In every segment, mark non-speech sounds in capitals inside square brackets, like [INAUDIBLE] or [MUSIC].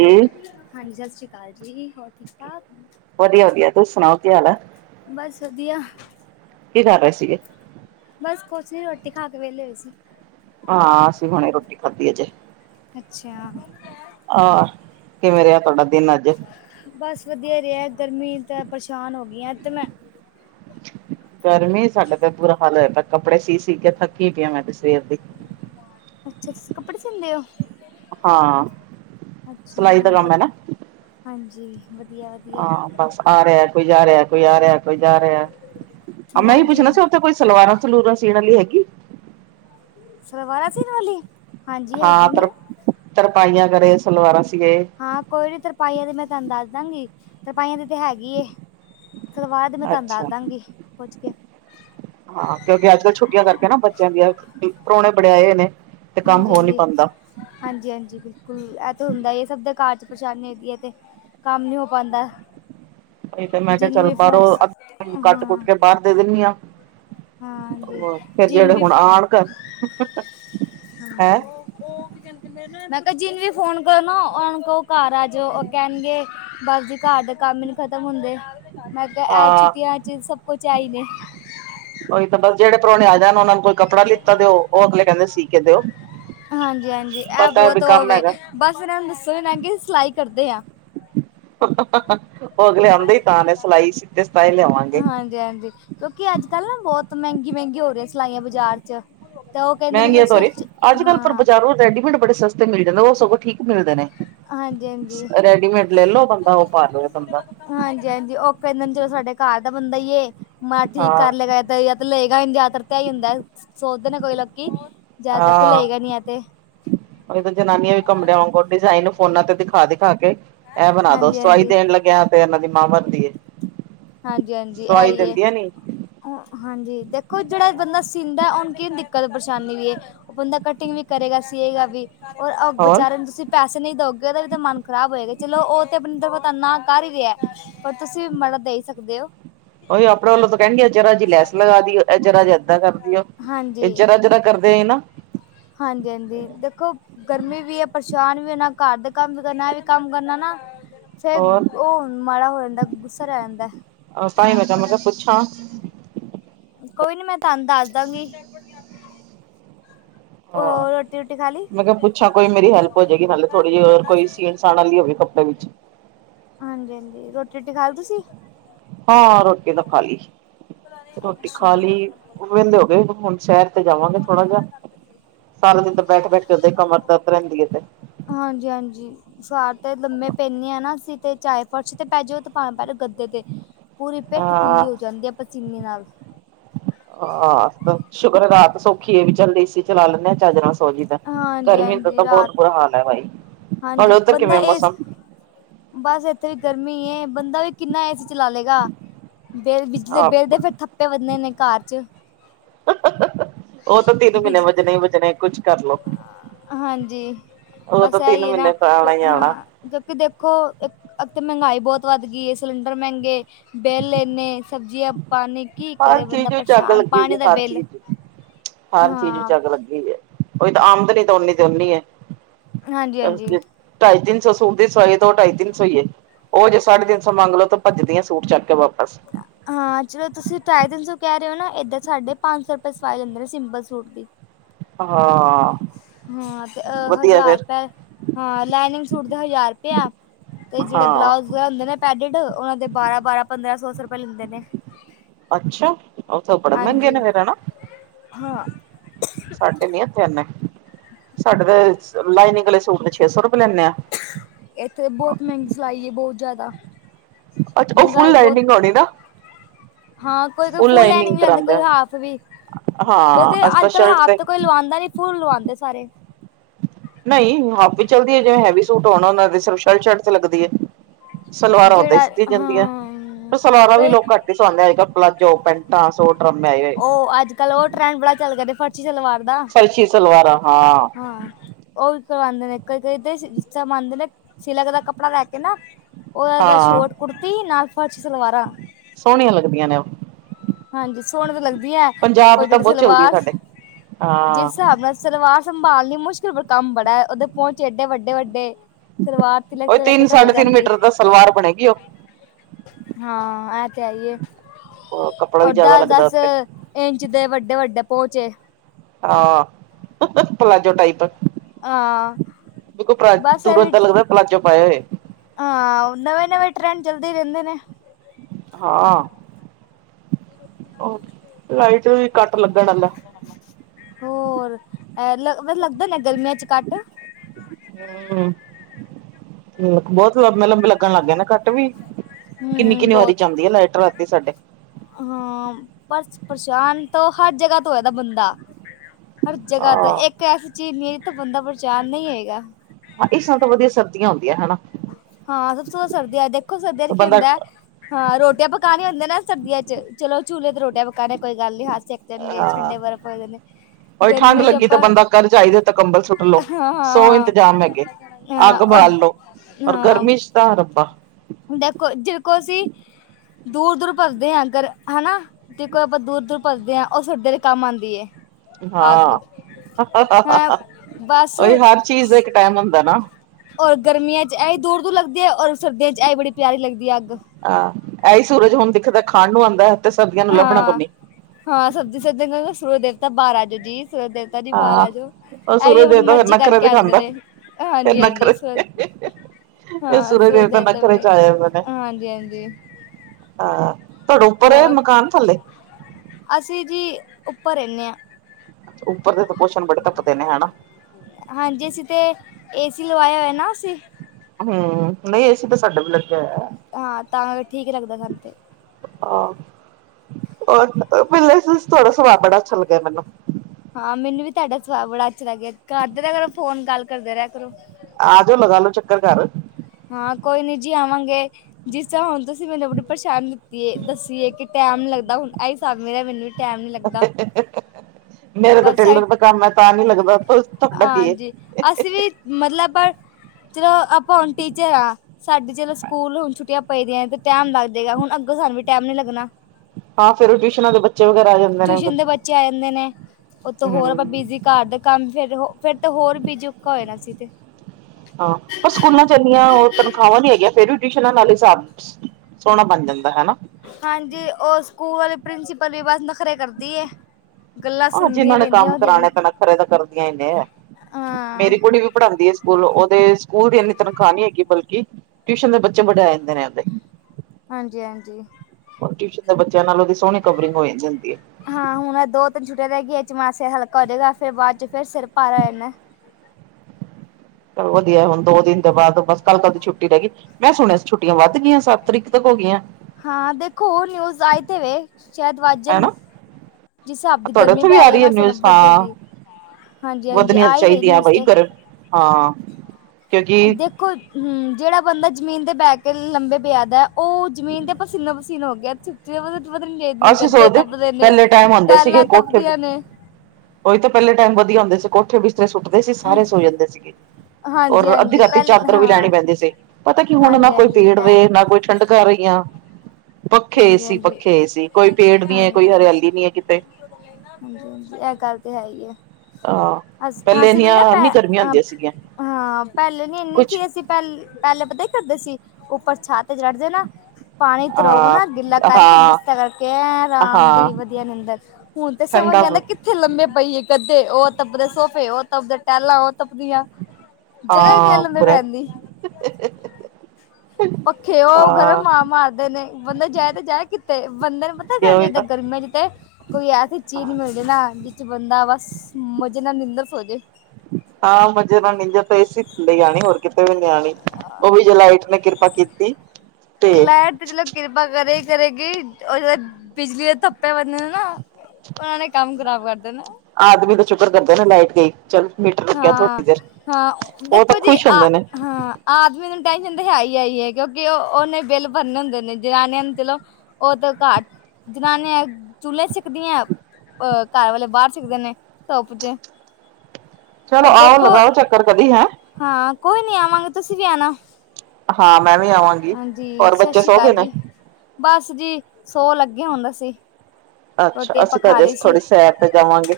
ਹਮ [UNINTELLIGIBLE] ਹਾਂਜੀ ਸਤਿ ਸ਼੍ਰੀ ਅਕਾਲ ਜੀ ਹੋਰ ਠੀਕ- ਠਾਕ ਵਧੀਆ, ਵਧੀਆ ਤੁਸੀਂ ਸੁਣਾਓ ਕੀ ਹਾਲ ਆ ਬਸ ਵਧੀਆ ਕੀ ਕਰ ਰਹੇ ਸੀਗੇ ਬਸ ਕੁਛ ਨੀ, ਰੋਟੀ ਖਾ ਕੇ ਵਿਹਲੇ ਹੋਏ ਸੀ ਹਾਂ ਅਸੀਂ ਹੁਣੇ ਰੋਟੀ ਖਾਧੀ ਅਜੇ ਅੱਛਾ ਆਹ ਕਿਵੇਂ ਰਿਹਾ ਤੁਹਾਡਾ ਦਿਨ ਅੱਜ ਬਸ ਵਧੀਆ ਰਿਹਾ ਗਰਮੀ ਤਾਂ ਪਰੇਸ਼ਾਨ ਹੋ ਗਈਆਂ ਤੇ ਮੈਂ ਗਰਮੀ ਸਾਡੇ ਤੇ ਬੁਰਾ ਹਾਲ ਹੋਇਆ ਕੱਪੜੇ ਸੀ ਸੀ ਕੇ ਥੱਕੀ ਪਿਆ ਮੈਂ ਤੇ ਸਵੇਰ ਦੀ ਅੱਛਾ, ਤੁਸੀਂ ਕੱਪੜੇ ਸੀਦੇ ਹੋ ਹਾਂ, ਸਿਲਾਈ ਅੱਛਾ ਦਾ ਕੰਮ ਵਧ ਹੈ ਨਾ ਹਾਂਜੀ ਵਧੀਆ ਵਧੀਆ ਹਾਂ ਬਸ ਆ ਰਿਹਾ ਕੋਈ ਜਾ ਰਿਹਾ ਕੋਈ ਆ ਰਿਹਾ ਕੋਈ ਜਾ ਰਿਹਾ ਮੈਂ ਹੀ ਹਾਂਜੀ ਪੁੱਛਣਾ ਸੀ ਉੱਥੇ ਕੋਈ ਸਲਵਾਂਰਾ ਸਲੂੂਵਾਰਾ ਸੀਉਣ ਵਾਲੀ ਹੈਗੀ ਸਲਵਾਰਾ ਸੀਨ ਵਾਲੀ ਹਾਂਜੀ ਹਾਂ ਹੈਗੇ ਤਰ ਨੇ ਤਰਪਾਈਆਂ ਕਰੇ, ਸਲਵਾਰਾਂ ਸੀਏ ਹਾਂ ਕੋਈ ਨੀ ਤਰਪਾਈਆਂ ਦੀ ਮੈਂ ਤੁਹਾਨੂੰ ਦੱਸ ਦਵਾਂਗੀ ਤਰਪਾਈਆਂ ਦੀ ਤਾਂ ਹੈਗੀ ਏ ਸਲਵਾਰਾ ਮੈਂ ਤੁਹਾਨੂੰ ਦੱਸ ਅੱਛਾ ਦਵਾਂਗੀ ਪੁੱਛ ਕੇ ਹਾਂ ਕਿਉਂਕਿ ਅੱਜ ਕੱਲ ਛੁੱਟੀਆਂ ਕਰਕੇ ਨਾ ਬੱਚਿਆਂ ਦੀਆਂ ਪ੍ਰਾਹੁਣੇ ਬੜੇ ਆਏ ਨੇ ਤੇ ਕੰਮ ਹਾਂਜੀ- ਹੋ ਨੀ ਹਾਂਜੀ। ਪਾਉਂਦਾ ਹਾਂਜੀ -ਹਾਂਜੀ ਬਿਲਕੁਲ ਇਹ ਤੇ ਹੁੰਦਾ ਇਹ ਸਭ ਦੇ ਘਰ ਚ ਪਰੇਸ਼ਾਨੀ ਹੈਗੀ ਹੈ ਤੇ ਕੰਮ ਨੀ ਹੋ ਪਾਉਂਦਾ ਇਹ ਤੇ ਮੈਂ ਕਿਹਾ ਜਿੰਨ ਚੱਲ ਵੀ ਫੋਨ ਬਾਹਰੋਂ ਅੱ ਕੱਟ ਹਾਂ ਕੁੱਟ ਕੇ ਬਾਹਰ ਦੇ ਦਿੰਦੀ ਆ ਹਾਂਜੀ ਉਹ ਫਿਰ ਜਿੰਨ ਜਿਹੜੇ ਵੀ ਹੁਣ ਆਉਣ ਕਰ ਹਾਂ ਉਹ ਉਹ ਵੀ ਕਹਿੰਦੇ ਨੇ ਮੈਂ ਕਿਹਾ ਜਿੰਨ ਵੀ ਫੋਨ ਕਰਨਾ ਉਹਨੂੰ ਕਹੋ ਘਰ ਆ ਜਾਓ ਕਹਿਣਗੇ ਬਸ ਜੀ ਘਰ ਦੇ ਕੰਮ ਹੀ ਨੀ ਖ਼ਤਮ ਹੁੰਦੇ, ਮੈਂ ਕਿਹਾ ਐ ਹਾਂ ਛੁੱਟੀਆਂ ਚ ਸਭ ਕੁਛ ਆਈ ਨੇ ਉਹੀ ਤਾਂ ਬਸ ਜਿਹੜੇ ਪ੍ਰਾਹੁਣੇ ਆ ਜਾਣ ਉਹਨਾਂ ਨੂੰ ਕੋਈ ਕੱਪੜਾ ਲ ਪਤਾ ਦਿਓ ਉਹ ਅਗਲੇ ਕਹਿੰਦੇ ਸੀ ਕੇ ਦਿਓ, ਹਾਂਜੀ ਹਾਂਜੀ ਇਹ ਪਤਾ ਹੈ ਵੀ ਬਹੁਤ ਕੰਮ ਹੋਵੇ ਹੈਗਾ ਬਸ ਇਹਨਾਂ ਨੂੰ ਦੱਸੋ ਇਹਨਾਂ ਕਿ ਸਿਲਾਈ ਕਰਦੇ ਆ ਉਹ ਅਗਲੇ ਆਉਂਦੇ ਹੀ ਤਾਂ ਨੇ ਸਿਲਾਈ ਸਿਤੇ ਸਿਤਾਈ ਲਿਆਵਾਂਗੇ ਹਾਂਜੀ- ਹਾਂਜੀ ਕਿਉਂਕਿ ਅੱਜ-ਕੱਲ੍ਹ ਨਾ ਬਹੁਤ ਮਹਿੰਗੀ-ਮਹਿੰਗੀ ਹੋ ਰਹੀ ਸਿਲਾਈਆਂ ਬਾਜ਼ਾਰ ਚ ਤੇ ਉਹ ਕਹਿੰਦੇ ਨੇ ਮਹਿੰਗੇ ਚਲ ਤਰੇ ਸਸਤ ਅੱਜ-ਕੱਲ ਪਰ ਹਾਂ ਬਾਜ਼ਾਰ ਰੈਡੀਮੇਡ ਬੜੇ ਸਸਤੇ ਮਿਲ ਜਾਂਦੇ ਉਹ ਸਗੋਂ ਠੀਕ ਮਿਲਦੇ ਨੇ। ਹਾਂਜੀ ਹਾਂਜੀ ਰੈਡੀਮੇਡ ਲੈ ਲੋ ਬੰਦਾ ਉਹ ਪਾ ਲਵੇ ਬੰਦਾ। ਹਾਂਜੀ- ਹਾਂਜੀ ਉਹ ਕਹਿੰਦੇ ਨੇ ਜਦੋ ਸਾਡੇ ਘਰ ਦਾ ਬੰਦਾ ਏ ਮੈ ਠੀਕ ਹਾਂ ਕਰ ਲਗਾ ਜਾਂ ਤਾਂ ਲਏਗਾ ਹੀ ਜਿਆਦਾਤਰ ਤਿਆਰ ਹੀ ਹੁੰਦਾ ਸੋਚਦੇ ਨੇ ਕੋਈ ਲੋਕ ਜਿਆਦਾਤਰ ਲਏਗਾ ਨੀ ਹੈ ਤੇ ਉਹ ਤਾਂ ਜਨਾਨੀਆਂ ਵੀ ਕਮਰਿਆਂ ਵਾਂਗ ਡਿਜ਼ਾਇਨ ਫੋਨਾ ਤੇ ਦਿਖਾ -ਦਿਖਾ ਕੇ ਇਹ ਬਣਾ ਦੋ ਹਾਂਜੀ ਸਵਾਈ ਹਾਂਜੀ ਦੇਣ ਲੱਗਿਆ ਤੇ ਇਹਨਾਂ ਦੀ ਮਾਂ ਬਣਦੀ ਏ ਹਾਂਜੀ- ਹਾਂਜੀ ਆ ਸਵਾਈ ਹੀ ਏ ਦਿੰਦੀਆਂ ਨੀ ਹਾਂਜੀ ਦੇਖੋ ਜਿਹੜਾ ਬੰਦਾ ਸੀਂਦਾ ਉਹਨੂੰ ਕੀ ਦਿੱਕਤ ਪਰੇਸ਼ਾਨੀ ਵੀ ਹੈ ਉਹ ਬੰਦਾ ਕਟਿੰਗ ਵੀ ਕਰੇਗਾ, ਸੀਏਗਾ ਵੀ ਔਰ ਹੋਰ ਵਿਚਾਰਿਆਂ ਨੂੰ ਤੁਸੀਂ ਪੈਸੇ ਨਹੀਂ ਦੋਗੇ ਉਹ ਤਾਂ ਮਨ ਖ਼ਰਾਬ ਹੋਏਗਾ ਚਲੋ ਉਹ ਤੇਿੰ ਪਤਾੰਨਾ ਕਰ ਹੀ ਰਿਹਾ ਹੈ ਪਰ ਤੁਸੀਂ ਮਾੜਾ ਦੇਈ ਸਕਦੇ ਹੋ ਓਹੀ ਆਪਣੇ ਵੱਲੋਂ ਤਾਂ ਕਹਿਣਗੇ ਜਰਾ ਜੀ ਲੈਸ ਲਗਾ ਦੀਓ ਇਹ ਜਰਾ ਜੇ ਏਦਾਂ ਕਰ ਦਿਓ। ਇਹ ਜਰਾ-ਜਰਾ ਕਰਦੇ ਨਾ ਹਾਂਜੀ-ਹਾਂਜੀ ਦੇਖੋ। ਗਰਮੀ ਵੀ ਏ ਪਰੇਸ਼ਾਨ ਵੀ ਹੋਨਾ ਘਰ ਦੇ ਕੰਮ ਵੀ ਕਰਨਾ ਇਹ ਵੀ ਕੰਮ ਕਰਨਾ ਨਾ ਫੇਰ ਹੋਰ ਉਹ ਮਾੜਾ ਹੋ ਜਾਂਦਾ ਗੁੱਸਾ ਰਹਿ ਜਾਂਦਾ। ਤਾਂ ਹੀ ਮੈਂ ਕਿਹਾ ਮੈਂ ਕਿਹਾ ਪੁੱਛਾਂ ਕੋਈ ਨੀ ਮੈਂ ਤਾਨੂੰ ਦੱਸ ਦਾਂਗੀ। ਹਾਂ ਉਰ ਰੋਟੀ-ਰੁਟੀ- ਮੈਂ ਕਿਹਾ ਪੁੱਛਾਂ ਕੋਈ ਮੇਰੀ ਹੈਲਪ ਹੋ ਜੇਗੀ ਹੇ ਥੋੜ੍ਹੀ ਜਿਹੀ ਹੋ ਕੋਈ ਸੀਣ-ਸਾਣ ਵਾਲੀ ਹੋਵੇ ਕੱਪੜੇ ਵਿੱਚ ਹਾਂਜੀ-ਹਾਂਜੀ ਰੋਟੀ-ਰੁਟੀ ਖਾ ਲੀ ਤੁਸੀਂ? ਹਾਂ ਰੋਟੀ ਤਾਂ ਖਾ ਲਈ ਰੋਟੀ ਖਾ ਅੱਛਾ ਲਈ ਵੇਲੇ ਹੋ ਗਏ ਹੁਣ ਸੈਰ ਜਾਵਾਂਗੇ ਥੋੜਾ ਜਿਹਾ ਸਾਰਾ ਦਿਨ ਤਾਂ ਬੈਠ-ਬੈਠ ਕੇ ਉਦਾ ਹੀ ਦਰਦ ਰਹਿੰਦੀ ਹੈ ਤੇ ਹਾਂਜੀ-ਹਾਂਜੀ। ਸਾਰ ਤੇ ਲੰਮੇ ਪੈਂਨੇ ਹ ਅਸੀ ਤੇ ਚਾਹਏ ਫਰਸ਼ ਤੇ ਪੈ ਜਾਓ ਤੇ ਪਾਵੇ ਪੈ ਜੋ ਗੱਦੇ ਤੇ ਪੂਰੀ ਪਿੱਠ ਗਿੱਲੀ ਹੋ ਜਾਂਦੀ ਏ ਪਸੀਨੇ ਨਾਲ ਆਹ ਸ਼ੁਕਰ ਰਾਤ ਸੌਖੀ ਏ ਵੀ ਚੱਲ ਏ ਸੀ ਚਲਾ ਲੈਂਨੇ ਹਾਂ ਚੱਜ ਨਾਲ ਸੌ ਜੀ ਦਾ ਹਾਂਜੀ ਗਰਮੀ ਦਾ ਹਾਂਜੀ ਤਾਂ ਬਹੁਤ ਰਾਤ ਬੁਰਾ ਹਾਲ ਹੈ ਬਈ। ਹਾਂਜੀ ਤੁਹਾਡੇ ਉੱਧਰ ਬੰਦਾ ਕਿਵੇਂ ਇਸ ਮੌਸਮ? ਬਸ ਇੱਥੇ ਵੀ ਗਰਮੀ ਏ ਬੰਦਾ ਵੀ ਕਿੰਨਾ ਏ ਸੀ ਚੱਲਾ ਲੇਗਾ। ਬਿੱਲ ਬਿਜਲੀ ਹਾਂ ਬਿੱਲ ਦੇ ਫਿਰ ਥੱਪੇ ਵੱਜਣੇ ਨੇ ਘਰ ਚ ਉਹ ਤਾਂ ਤੀਨ ਮਹੀਨੇ ਬਿਜ ਵੱਜਣੇ ਹੀ ਵੱਜਣੇ ਕੁਛ ਕਰਲੋ ਹਾਂਜੀ ਉਹ ਤਾਂ ਬਸ ਤਿੰਨ ਇਹੀ ਏ ਮਹੀਨੇ ਨਾ ਤਾਂ ਆਣਾ ਹੀ ਆਣਾ। ਹਾਂ ਕਿਉਂਕਿ ਦੇਖੋ ਇੱਕ ਅੱਗੇ ਮਹਿੰਗਾਈ ਬਹੁਤ ਵੱਧ ਗਈ ਏ ਸਿਲੰਡਰ ਮਹਿੰਗੇ। ਬਿੱਲ ਏਣੇ ਸਬਜ਼ੀਆਂ ਪਾਣੀ ਕੀ ਹਰ ਕਰੇ ਬੰਦਾ ਚੀਜ਼ ਵਿੱਚ ਅੱਗ ਪਰੇਸ਼ਾਨ ਲੱਗੀ ਪਾਣੀ ਹੋਈ ਦਾ ਹਰ ਬਿੱਲ ਚੀਜ਼ ਹਰ ਚੀਜ਼ ਹਾਂ ਵਿਚ ਅੱਗ ਲੱਗੀ ਹੋਈ ਐ। ਉਹੀ ਤਾਂ ਆਮਦਨੀ ਤੇ ਓਨੀ ਦਿ ਓਨੀ ਏ। ਹਾਂਜੀ ਹਾਂਜੀ ਢਾਈ ਤਿੰਨ ਸੌ ਸੂਟ ਦੀ ਸਵਾਈ ਏ ਤੇ ਉਹ ਢਾਈ ਤਿੰਨ ਸੌ ਈ ਏ। ਉਹ ਜੇ ਸਾਢੇ ਤਿੰਨ ਸੌ ਮੰਗ ਲੋ ਤਾਂ ਭੱਜਦੀ ਸੂਟ ਚੱਕ ਕੇ ਵਾਪਸ- ਹਾਂ ਚਲੋ ਤੁਸੀਂ ਢਾਈ-ਤਿੰਨ ਸੌ ਕਹਿ ਰਹੇ ਹੋ ਨਾ ਇੱਧਰ ਸਾਡੇ ਪੰਜ ਸੌ ਰੁਪਏ ਸਵਾਈ ਲੈਂਦੇ ਨੇ ਸਿੰਪਲ ਸੂਟ ਦੀ ਹਾਂ। ਹਾਂ ਤੇ ਵਧੀਆ ਹਜ਼ਾਰ ਫਿਰ ਰੁਪਏ ਹਾਂ ਲਾਈਨਿੰਗ ਸੂਟ ਦਾ ਹਜ਼ਾਰ ਰੁਪਏ ਆ। ਤੇ ਜਿਹੜੇ ਹਾਂ। ਬਲਾਉਜ ਵਗੈਰਾ ਹੁੰਦੇ ਨੇ ਪੈਡਡ ਉਹਨਾਂ ਦੇ ਬਾਰਾਂ- ਬਾਰਾਂ ਪੰਦਰਾਂ ਸੌ-ਸੌ ਰੁਪਏ ਲੈਂਦੇ ਨੇ ਅੱਛਾ ਉਹ ਤੇ ਬੜੇ ਮਹਿੰਗੇ ਹਾਂਜੀ ਨੇ ਫੇਰ ਹਣਾ। ਹਾਂ ਨ ਉੱਥੇ ਇਨੇ ਸਾਡੇ ਤੇ ਲਾਈਨਿੰਗ ਵਾਲੇ ਸੂਟ ਦੇ ਛੇ ਸੌ ਰੁਪਏ ਲੈਂਣੇ ਆ। ਇੱਥੇ ਤਾ ਬਹੁਤ ਮਹਿੰਗੀ ਸਿਲਾਈ ਏ ਬਹੁਤ ਜ਼ਿਆਦਾ। ਅੱਛਾ ਉਹ ਫੁੱਲ ਮਹਿੰਗਾਈ ਬਹੁਤ ਲਾਈਨਿੰਗ ਹੋਣੀ ਨਾ। ਹਾਂ ਕੋਈ-ਕੋਈ ਫੁੱਲ ਲਾਈਨਿੰਗ ਲਾਇੰਨਗ ਲਿਆਂਦਾ ਕਰਾਉਂਦੇ ਕੋਈ ਆ ਹਾਫ ਵੀ ਵੈਸੇ ਹਾਂ ਅਸੀ ਤਾਂ ਅੱਜ-ਕੱਲ੍ਹ ਸ਼ਰਟ ਹਾੱਫ ਤੇ ਕੋਈ ਲਵਾਉਂਦਾ ਨੀ ਫੁੱਲ ਲਵਾਉਂਦੇ ਸਾਰੇ ਨਹੀਂ ਹਾਫ ਵੀ ਚੱਲਦੀ ਹੈ ਜਿਹੜੇ ਹੈਵੀ ਸੂਟ ਹੋਣ ਉਹਨਾਂ ਦੇ ਸਿਰਫ ਸ਼ਰਟ ਸ਼ਰਟ ਤੇ ਲੱਗਦੀ ਹੈ। ਸਲਵਾਰਾਂ ਓਦਾਂ ਹੀ ਜਿਹੜਾ ਸਿੱਧੀਆਂ ਜਾਂਦੀਆਂ ਪਰ ਹਾਂ ਸਲਵਾਰਾਂ ਵੀ ਕੋਈ ਲੋਕ ਘੱਟ। ਸਵਾਉਂਦੇ ਅੱਜ ਕੱਲ ਪਲਾਜੋ ਪੈਂਟਾਂ ਸੋਟ ਡਰਮ ਹੈ [INAUDIBLE] ਉਹ ਅੱਜ ਕੱਲ ਉਹ ਟਰੈਂਡ ਬੜਾ ਚੱਲ ਗਿਆ ਦੇਖੋ। ਵਿੱਚ ਸਲਵਾਰ ਦਾ ਫਰਸੀ ਸਲਵਾਰਾਂ ਹਾਂ। ਉਹ ਵੀ ਕਰਵਾਉਂਦੇ ਨੇ ਕਈ-ਕਈ ਤੇ ਇਸ ਤਰਾਂ ਆਂਦੇ ਨੇ ਸਿਲਕ ਦਾ ਕੱਪੜਾ ਲੈ ਕੇ ਨਾ ਉਹਨਾਂ ਨਾਲ ਹਾਂ ਸੌਟ ਕੁੜਤੀ ਨਾਲ ਫਰਸ਼ ਸਲਵਾਰਾਂ। ਸੋਹਣੀਆਂ ਲੱਗਦੀਆਂ ਨੇ ਉਹ ਹਾਂਜੀ ਸੋਹਣੀ‌ ਤਾਂ ਲੱਗਦੀਆ ਪੰਜਾਬ ਪਰ ਚ ਤਾਂ ਜਿਹੜੀ ਬਹੁਤ ਚੱਲਦੀ ਹੈ ਸਲਵਾਰ ਸਾਡੇ ਜਿਸ ਹਾਂ ਹਿਸਾਬ ਨਾਲ ਸਲਵਾਰ ਸੰਭਾਲਣੀ ਮੁਸ਼ਕਿਲ ਕੰਮ ਬੜਾ ਉਹਦੇ ਪਹੁੰਚੇ ਏਡੇ ਵੱਡੇ-ਵੱਡੇ। ਉਹ ਤਿੰਨ ਸਾਢੇ ਤਿੰਨ ਮੀਟਰ ਦਾ ਸਲਵਾਰ ਬਣੇਗੀ ਉਹ ਹਾਂ ਇਹ ਤੇ਼਼ਹੈ ਹੀ ਏ। ਹਾਂ ਕੱਪੜਾ ਵੀ ਜਿਆਦਾ ਲੱਗਦਾ ਉੱਥੇ ਇੰਚ ਦੇ ਵੱਡੇ ਵੱਡੇ ਪਹੁੰਚੇ। ਹਾਂ, ਪਲਾਜੋ ਟਾਈਪ। ਹਾਂ ਦੇਖੋ, ਪਲਾ ਬਸ ਇਹ ਦੂਰੋਂ ਵੀ ਇਦਾਂ ਲੱਗਦਾ ਪਲਾਜੋ ਪਾਇਆ ਹੋਇਆ ਹਏ। ਹਾਂ ਨਵੇਂ ਨਵੇਂ ਟ੍ਰੈਂਡ ਜਲਦੀ ਰਹਿੰਦੇ ਨੇ। ਹਾਂ। ਲਾਈਟ ਦਾ ਵੀ ਕੱਟ ਲੱਗਣ ਵਾਲਾ। ਹੋਰ ਇਹ ਲੱਗਦਾ ਨਾ ਗਰਮੀਆਂ ਚ ਕੱਟ? ਹਮ ਬਹੁਤ ਲੰਬੇ ਲੰਬੇ ਲੱਗਣ ਲੱਗ ਗਏ ਨਾ ਕੱਟ ਵੀ। ਕਿੰਨੀ, ਹਮ ਕਿੰਨੀ ਵਾਰੀ ਬਹੁਤ ਜਾਂਦੀ ਹੈ ਲਾਈਟ ਰਾਤੀ ਸਾਡੇ। ਹਾਂ, ਬਸ ਪਰੇਸ਼ਾਨ ਤੋਂ ਹਰ ਜਗ੍ਹਾ ਤੋਂ ਹੋ ਜਾਂਦਾ ਬੰਦਾ। ਹਰ ਜਗ੍ਹਾ ਤੋਂ ਹਾਂ ਇੱਕ ਐਸੀ ਚੀਜ਼ ਨਹੀਂ ਹੈ ਜਿੱਥੇ ਬੰਦਾ ਪਰੇਸ਼ਾਾਨ ਨਹੀਂ ਹੋਏਗਾ। ਇਸ ਨਾਲੋਂ ਤਾਂ ਵਧੀਆ ਸਰਦੀਆਂ ਹੁੰਦੀਆਂ ਹਨਾ? ਹਾਂ ਸਭ ਤੋਂ ਸਰਦੀਆਂ ਦੇਖੋ ਸਰਦੀਆਂ ਚ ਕੀ ਬੰਦਾ ਹੁੰਦਾ। ਹਾਂ ਰੋਟੀਆਂ ਪਕਾਉਣੀਆਂ ਹੁੰਦੀਆਂ ਨਾ ਸਰਦੀਆਂ ਚਲੋ ਚੁੱਲੇ ਤੇ ਰੋਟੀਆਂ ਪਕਾਉਣੇ ਕੋਈ ਗੱਲ ਨੀ ਹੱਥ ਸੇਕਦੇ। ਹਾਂ ਉਹੀ ਠੰਡ ਗਰਮੀਆਂ ਚ ਲੱਗੀ ਤਾਂ ਆਪਾਂ ਬੰਦਾ ਘਰ ਰਜਾਈ ਦੇ ਉੱਤੇ ਕੰਬਲ ਸੁੱਟ। ਸੂਟ ਲਾਓ ਹਾਂ ਸੌ ਹਾਂ ਇੰਤਜ਼ਾਮ ਹੈਗੇ ਹਾਂ ਅੱਗ ਔਰ ਬਾਲ ਲਓ ਔਰ ਹਾਂ ਗਰਮੀ ਚ ਤਾਂ ਰੱਬਾ। ਦੇਖੋ ਜੇਦੇ ਕੋੋਲ ਅਸੀਂ ਦੂਰ ਦੂਰ ਭਜਦੇ ਹਾਂ ਗਰ ਹਨਾ। ਜਿਹਦੇ ਕੋਲੋਂ ਤੇ ਕੋਈ ਆਪਾਂ ਦੂਰ ਦੂਰ ਭੱਜਦੇ ਹਾਂ ਉਹ ਸਰਦੀਆਂ ਲਈ ਕੰਮ ਆਉਂਦੀ ਹੈ। ਹਾਂ ਹੈਂ ਬਸ ਉਹੀ ਹਰ ਚੀਜ਼ ਦਾ ਇੱਕ ਟਾਈਮ ਹੁੰਦਾ ਨਾ। ਔਰ ਗਰਮੀਆਂ ਚ ਇਹੀ ਦੂਰ ਦੂਰ ਲੱਗਦੀ ਹੈ ਔਰ ਸਰਦੀਆਂ ਚ ਇਹ ਹੀ ਬੜੀ ਪਿਆਰੀ ਲੱਦੀ ਹੈ। ਅੱਗ ਹਾਂ ਇਹ ਹੀ ਸੂਰਜ ਹੁਣ ਦਿਖਦਾ ਖਾਣ ਨੂੰ ਆਉਂਦਾ ਹੈ ਤੇ ਸਰਦੀਆਂ ਨੂੰ ਲੱਭਣਾ ਹਾਂ। ਕੋਨੀ ਹਾਂ ਸਰਦੀ ਸਰਦੀ ਸੂਰਜ ਦੇਵਤਾ ਬਹਾਰ ਆ ਜਾਂਦੇ ਜੀ ਸੂਰਜ ਦੇਵਤਾ ਜੀ ਬਾਹਰ ਹਾਂ ਆ ਜਾਓ। ਉਹ ਇਹ ਵੀ ਸੂਰਜ ਆਪਣੀ ਦੇਵਤਾ ਫਿਰ ਮਰਜੀ ਨਖਰੇ ਕਰਕੇ ਆਉਂਦੇ ਦਿਖਾਉਂਦਾ ਨੇ ਫਿਰ ਹਾਂਜੀ ਹਾਂਜੀ। ਨਖਰੇ ਇਹ ਹਾਂ ਸੂਰਜ ਦੇਵਤਾ ਨਖਰੇ ਵੀ ਚ ਆ ਜਾਂਦੇ ਨੇ ਹਾਂਜੀ ਹਾਂਜੀ। ਹਾਂ ਤੁਹਾਡਾ ਉੱਪਰ ਮਕਾਨ ਕੇ ਥੱਲੇ? ਅਸੀਂ ਜੀ ਉੱਪਰ ਰਹਿੰਦੇ ਹਾਂ। ਉੱਪਰ ਦੇ ਪੋਸ਼ਣ ਬੜੇ ਤੱਪਦੇ ਨੇ ਹਨਾ? ਹਾਂਜੀ ਅਸੀਂ ਤੇ ਏ ਸੀ ਲਵਾਏ ਹੋਏ ਨਾ ਅਸੀਂ। ਹਮ ਨਹੀਂ ਏ ਸੀ ਤੇ ਸਾਡੇ ਵੀ ਲੱਗਿਆ ਹੋਇਆ। ਹਾਂ, ਤਾਂ ਠੀਕ ਰਹਿੰਦਾ ਖਾਂਣ ਤੇ। [UNINTELLIGIBLE] ਔਰ ਮਿਲ ਰਹੇ ਸੀ ਤੁਹਾਡਾ ਸੁਭਾਅ ਬਹੁਤ ਅੱਛਾ ਲੱਗਾ ਮੈਨੂੰ। ਹਾਂ ਮੈਨੂੰ ਵੀ ਤੁਹਾਡਾ ਸੁਭਾਅ ਬਹੁਤ ਅੱਛਾ ਲੱਗਿਆ ਕਰਦੇ ਰਿਹਾ ਕਰੋ ਫੋਨ ਗੱਲ ਕਰਦੇ ਰਿਹਾ ਕਰੋ। ਆ ਜਾਓ, ਲਗਾ ਲਓ, ਚੱਕਰ ਘਰ। ਹਾਂ ਕੋਈ ਨਹੀਂ ਜੀ ਆਵਾਂਗੇ। ਜਿਸ ਤ੍ਹਰਾ ਹੁਣ। ਤੁਸੀਂ ਮੈਨੂੰ ਆਪਣੀ ਪਰੇਛਾਨ। ਦਿੱਤੀ। ਹੈ। ਦੱਸੀਏ ਕਿ ਟੈਮ ਲਗਦਾ। ਹੁਣ ਇਹ ਹਿਸਾਬ ਮੇਰਾ ਮੈਨੂੰ। ਟੈਮ ਨੀ ਲੱਗਦਾ ਮੇਰੇ ਤਾਂ ਬਸ ਸਾਡ ਟੇਲਰ ਦਾ ਕੰਮ ਹੈ। ਤਾਂ ਨਹੀਂ ਲੱਗਦਾ ਤੁਹਾਡਾ ਕੀ ਹੈ। ਹਾਂਜੀ ਅਸੀਂ ਵੀ ਮਤਲਬ ਚਲੋ। ਆਪਾਂ ਹਣ ਟੀਚਰ ਹਾਂ। ਸਾਡੇ ਚਲੋ ਸਕੂਲ ਹੁਣ ਛੁੱਟੀ ਆਪਾਂ ਦੇ ਆ ਤੇ ਟਾਈਮ ਲੱਗ ਜਾਏਗਾ ਹੁਣ ਅੱਗੇ ਸਾਨੂੰ ਵੀ ਟਾਈਮ ਨਹੀਂ ਲੱਗਣਾ ਹਾਂ ਫਿਰ ਟਿਊਸ਼ਨਾਂ ਦੇ ਵਗੈਰਾ ਆ ਜਾਂਦੇ ਨੇ ਟਿਊਸ਼ਨ ਦੇ ਬੱਚੇ ਆ ਜਾਂਦੇ ਨੇ। ਉਹ ਤੋਂ ਹੋਰ ਆਪਾਂ ਹਮ ਬਿਜੀ ਘਰ ਦਾ ਕੰਮ ਫਿਰ ਫਿਰ ਤਾਂ ਹੋਰ ਬਿਜੀ ਪੱਕਾ ਹੋ ਜਾਣਾ ਸੀ ਤੇ। ਹਾਂ ਪਰ ਸਕੂਲਾਂ ਇਨੀਆਂ ਉਹ ਤਨਖਾਹਾਂ ਨਹੀਂ ਹੈਗੀਆਂ ਫੇਰ ਵੀ ਟਿਊਸ਼ਨਾਂ ਨਾਲ ਹਿਸਾਬ। ਸੋਹਣਾ ਬਣ ਜਾਂਦਾ ਹਨਾ। ਹਾਂਜੀ ਉਹ ਸਕੂਲ ਵਾਲੀ ਪ੍ਰਿੰਸੀਪਲ ਵੀ ਬਸ ਨਖਰੇ ਕਰਦੀ ਏ। ਗੱਲਾਂ ਆ ਸੁਣਨੀਆਂ ਜਿਹਨਾਂ ਨੇ ਕੰਮ ਪੈਂਦੀਆਂ ਉਹਦੇ ਵੀ ਕਰਾਣੇ ਤਾਂ ਨਖਰੇ ਤਾਂ ਕਰਦੀਆਂ ਹੀ ਨੇ ਹਾਂ ਮੇਰੀ ਕੁੜੀ ਵੀ ਪੜ੍ਹਾਉਦੀ ਹੈ ਸਕੂਲ਼। ਸਕੂਲ ਉਹਦੇ ਸਕੂਲ ਦੀ ਇੰਨੀ ਤਨਖਾਹ ਨਹੀਂ ਹੈਗੀ ਬਲਕਿ ਟਿਊਸ਼ਨ ਦੇ ਬੱਚੇ ਬੜੇ ਆ ਜਾਂਦੇ ਨੇ ਉਹਦੇ। ਹਾਂਜੀ ਹਾਂਜੀ। ਟਿਊਸ਼ਨ ਦੇ ਬੱਚਿਆਂ ਨਾਲ ਉਹਦੀ ਸੋਹਣੀ ਕਵਰਿੰਗ ਹੋ ਜਾਂਦੀ ਹੈ। ਹਾਂ ਹੁਣ ਇਹ ਦੋ ਤਿੰਨ ਛੁੱਟੀਆਂ ਰਹਿ ਗਈਆਂ ਇਹਦੇ ਵਿੱਚ ਮਾਸਾ ਸਿਰ ਹਲਕਾ ਹੋ ਜਾਏਗਾ ਫੇਰ ਬਾਅਦ ਚ ਫਿਰ ਸਿਰ ਭਾਰਾ ਹੋ ਜਾਣਾ। ਚੱਲ ਵਧੀਆ, ਹੁਣ ਦੋ ਦਿਨ ਦੇ ਬਾਅਦ ਬਸ ਕੱਲ ਕੱਲ ਦੀ ਛੁੱਟੀ ਰਹਿ ਗਈ। ਮੈਂ। ਸੁਣਿਆ ਛੁੱਟੀਆਂ ਵੱਧ ਗਈਆਂ ਸੱਤ ਤਰੀਕ ਤੱਕ ਹੋ ਗਈਆਂ। ਹਾਂ। ਦੇਖੋ ਨਿਊਜ਼ ਆਏ ਤੇ ਵ ਸ਼ਾਇਦ ਵਾਜਨ। ਹਨਾ ਜਿਸ ਹਿਸਾਬ ਦੀ ਤੁਹਾਡੇ ਗਰਮੀ ਉੱਥੇ ਵੀ ਪੈ ਆ ਰਹੀ ਹੈ ਉਸ ਹਿਸਾਬ ਨਾਲ ਨਿਊਜ਼ ਹਾਂ ਵਧੇਗੀ। ਹਾਂਜੀ ਹਾਂਜੀ ਵਧਣੀਆਂ ਆ ਹੀ ਗਈ ਚਾਹੀਦੀਆਂ ਨਿਊਜ਼ ਬਈ ਤੇ। ਗਰਮ ਹਾਂ। ਕਿਉਂਕਿ ਦੇਖੋ ਜਿਹੜਾ ਬੰਦਾ ਜਮੀਨ ਤੇ ਥੱਲੇ ਲੰਮੇ ਪਿਆ ਦਾ ਉਹ ਜਮੀਨ ਦੇ ਆਪਾਂ ਸ ਕਿੰਨੇ ਦਿਨ ਹੋ ਗਏ ਅਸੀਂ ਗੱਦੇ ਸੋਚਦੇ ਤਪਦੇ ਨੇ ਪਹਿਲੇ ਟਾਈਮ ਹੁੰਦੇ ਸੀਗੇ ਟੈਲੈਂਟ ਤਪਦੀਆਂ ਕੋਠੇ ਪਈਆਂ ਨੇ ਉਹੀ ਤੋਂ ਪਹਿਲੇ ਟਾਈਮ ਵਧੀਆ ਹੁੰਦੇ ਸੀ ਕੋਠੇ ਵਿੱਚ ਤੇ ਸੁੱਟਦੇ ਸੀ ਸਾਰੇ ਸੋ ਜਾਂਦੇ ਸੀਗੇ ਹਾਂਜੀ ਔਰ ਅੱਧੀ ਹਾਂਜੀ ਰਾਤੀ ਪਹਿਲ ਚਾਦਰ ਵੀ ਹਾਂ ਲੈਣੀ ਪੈਂਦੀ ਸੀ ਪਤਾ ਕੀ ਹੁਣ ਨਾ ਹਾਂਜੀ ਕੋਈ ਹਾਂਜੀ ਪੇਡ ਐ ਵੇ ਨਾ ਕੋਈ। ਠੰਡ ਕਰ ਰਹੀ ਆਂ ਪੱਖੇ ਹਾਂਜੀ ਸੀ ਹਾਂਜੀ ਪੱਖੇ ਸੀ। ਕੋਈ ਪੇੜ ਨਹੀਂ ਹ ਹਾਂਜੀ ਕੋਈ ਹਾਂਜੀ ਹਰਿਆਲੀ ਨਹੀਂ ਹੈ ਕਿਤੇ। ਇਹ ਗਲ ਤਾਂ ਹੈ ਹੀ ਹ ਅਹ ਅ। ਪਹਿਲੇ ਅਸੀਂ। ਵੀ ਨਾ ਇੰਨੀਆਂ ਪੈ ਨਹੀਂ ਗਰਮੀਆਂ ਹਾਂ ਹੁੰਦੀਆਂ ਸੀਗੀਆਂ ਪਹਿਲੇ ਨੀ ਇੰਨੀ ਕੁਛ ਸੀ ਅਸੀਂ। ਪਹਿ ਪਹਿਲੇ ਪਤਾ ਹੀ ਕਰਦੇ ਸੀ ਉੱਪਰ ਛਾ ਤੇ ਚੜ ਜਾ ਨਾ ਪਾਣੀ ਤਰੋਕ। ਹਾਂ ਉਹਨਾਂ ਗਿੱਲਾ ਕਰਕੇ ਹਾਂ ਬਿਸਤਰ ਕਰਕੇ ਰਾਮ ਹਾਂ ਨਾਲ ਵਧੀਆ ਨਿੰਦਰ ਹੁਣ ਤਾਂ ਸਮਾਂ ਠੰਡਾ ਨਹੀਂ ਆਉਂਦਾ। ਕਿੱਥੇ ਲੰਮੇ ਪਈਏ ਗੱਦੇ ਉਹ ਤਪਦੇ ਸੋਫੇ ਉਹ ਤਪਦੇ ਟੈਲਾਂ ਉਹ ਤਪਦੀਆਂ। ਜਗਹਾ ਹੀ ਹੈ ਨਹੀਂ ਹਾਂ ਲੰਮੇ ਪੂਰਾ ਪੈਣ ਦੀ। ਪੱਖੇ। ਉਹ ਹਾਂ ਗਰਮ ਮਾਰਦੇ ਨੇ। ਬੰਦਾ ਜਾਏ ਤਾਂ ਜਾ ਕਿੱਥੇ ਬੰਦੇ ਪਤਾ ਕਿ ਹੋਈ ਸਾਨੂੰ ਤਾਂ ਗਰਮੀ ਤੇ। ਕੋਈ ਐਸੀ ਹਾਂ ਚੀਜ਼ ਮਿਲ ਜਾ ਨਾ ਜਿਸ ਬੰਦਾ ਬਸ ਮਜ਼ੇ ਨਾਲ ਨਿੰਦਰ ਸੌ ਜੇ। ਮੈਂ ਆਪ ਥੱਲੇ ਲੰਮੇ ਪਈ ਸੀਗੀ। ਕਿਥੇ ਵੀ ਨਹੀਂ ਆ ਰਹੀ ਉਹ ਵੀ ਜੇ ਲਾਈਟ ਨੇ ਕਿਰਪਾ ਕੀਤੀ। ਲਾਈਟ ਤੇ ਚਲੋ ਕਿਰਪਾ ਕਰੇ ਹੀ ਕਰੇਗੀ ਉਹ ਜ ਬਿਜਲੀ ਦੇ ਧੱਪੇ ਲੱਗਣੇ ਨਾ। ਉਹਨਾਂ ਨੇ ਕੰਮ ਖਰਾਬ ਕਰ ਦੇਣਾ। ਆਦਮੀ ਤਾਂ ਸ਼ੁਕਰ ਕਰਦੇ ਨੇ ਕੀ ਲਾਈਟ ਗਈ। ਜਨਮੀਟਰ ਹਾਂ ਹਾਂ ਦੇਖੋ ਜੀ ਖੁਸ਼ ਹੁੰਦੇ ਨੇ। ਆਦਮੀ ਨੂੰ ਟੈਨਸ਼ਨ ਤਾਂ ਹੈ ਹੀ ਹੈ ਹੀ ਹੈ ਕਿਉਂਕਿ ਉਹ ਉਹਨੇ ਬਿੱਲ ਭਰਨੇ ਹੁੰਦੇ ਨੇ ਜਨਾਨੀਆਂ ਨੂੰ ਚਲੋ। ਉਹ ਤੋਂ ਘੱਟ ਜਨਾਨੇ ਚੂਲੇ ਸੇਕ ਦੀਆਂ। ਘਰ ਵਾਲੇ ਬਾਹਰ ਸਿੱਕਦੇ ਨੇ ਧੁੱਪ ਵਿੱਚ। ਚਲੋ ਆਓ ਲਗਾਓ ਚੱਕਰ ਕਦੀ ਹੈਂ। ਹਾਂ ਆਵਾਂਗੇ ਤੁਸੀਂ ਵੀ ਆਣਾ। ਹਾਂ ਮੈਂ ਵੀ ਆਵਾਂਗੀ ਹਾਂਜੀ ਹੋਰ ਸਤਿ ਬੱਚੇ ਸ੍ਰੀ ਸੋ ਗਏ ਅਕਾਲ ਨੇ। ਜੀ ਬਸ ਜੀ ਸੌਣ ਲੱਗੇ ਹੁਣ ਅਸੀ ਅੱਛਾ ਅਸੀਂ ਤਾਂ ਹਾਲੇ ਥੋੜੀ ਸੈਰ ਤੇ ਜਾਵਾਂਗੇ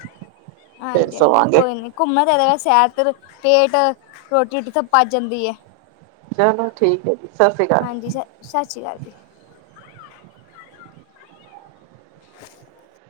ਫੇਰ ਹਾਂਜੀ ਹਾਂਜੀ ਸੋਵਾਂਗੇ ਕੋਈ ਨੀ ਘੁੰਮਣ ਫਿਰਨ ਸੈਰ ਕਰਨ ਨਾਲ ਰੋਟੀ ਪਚ ਜਾਂਦੀ ਹੈ ਚਲੋ ਠੀਕ ਹੈ ਜੀ ਸਤਿ ਸ੍ਰੀ ਅਕਾਲ ਹਾਂਜੀ ਜੀ ਸ ਸਤਿ ਸ਼੍ਰੀ ਅਕਾਲ ਜੀ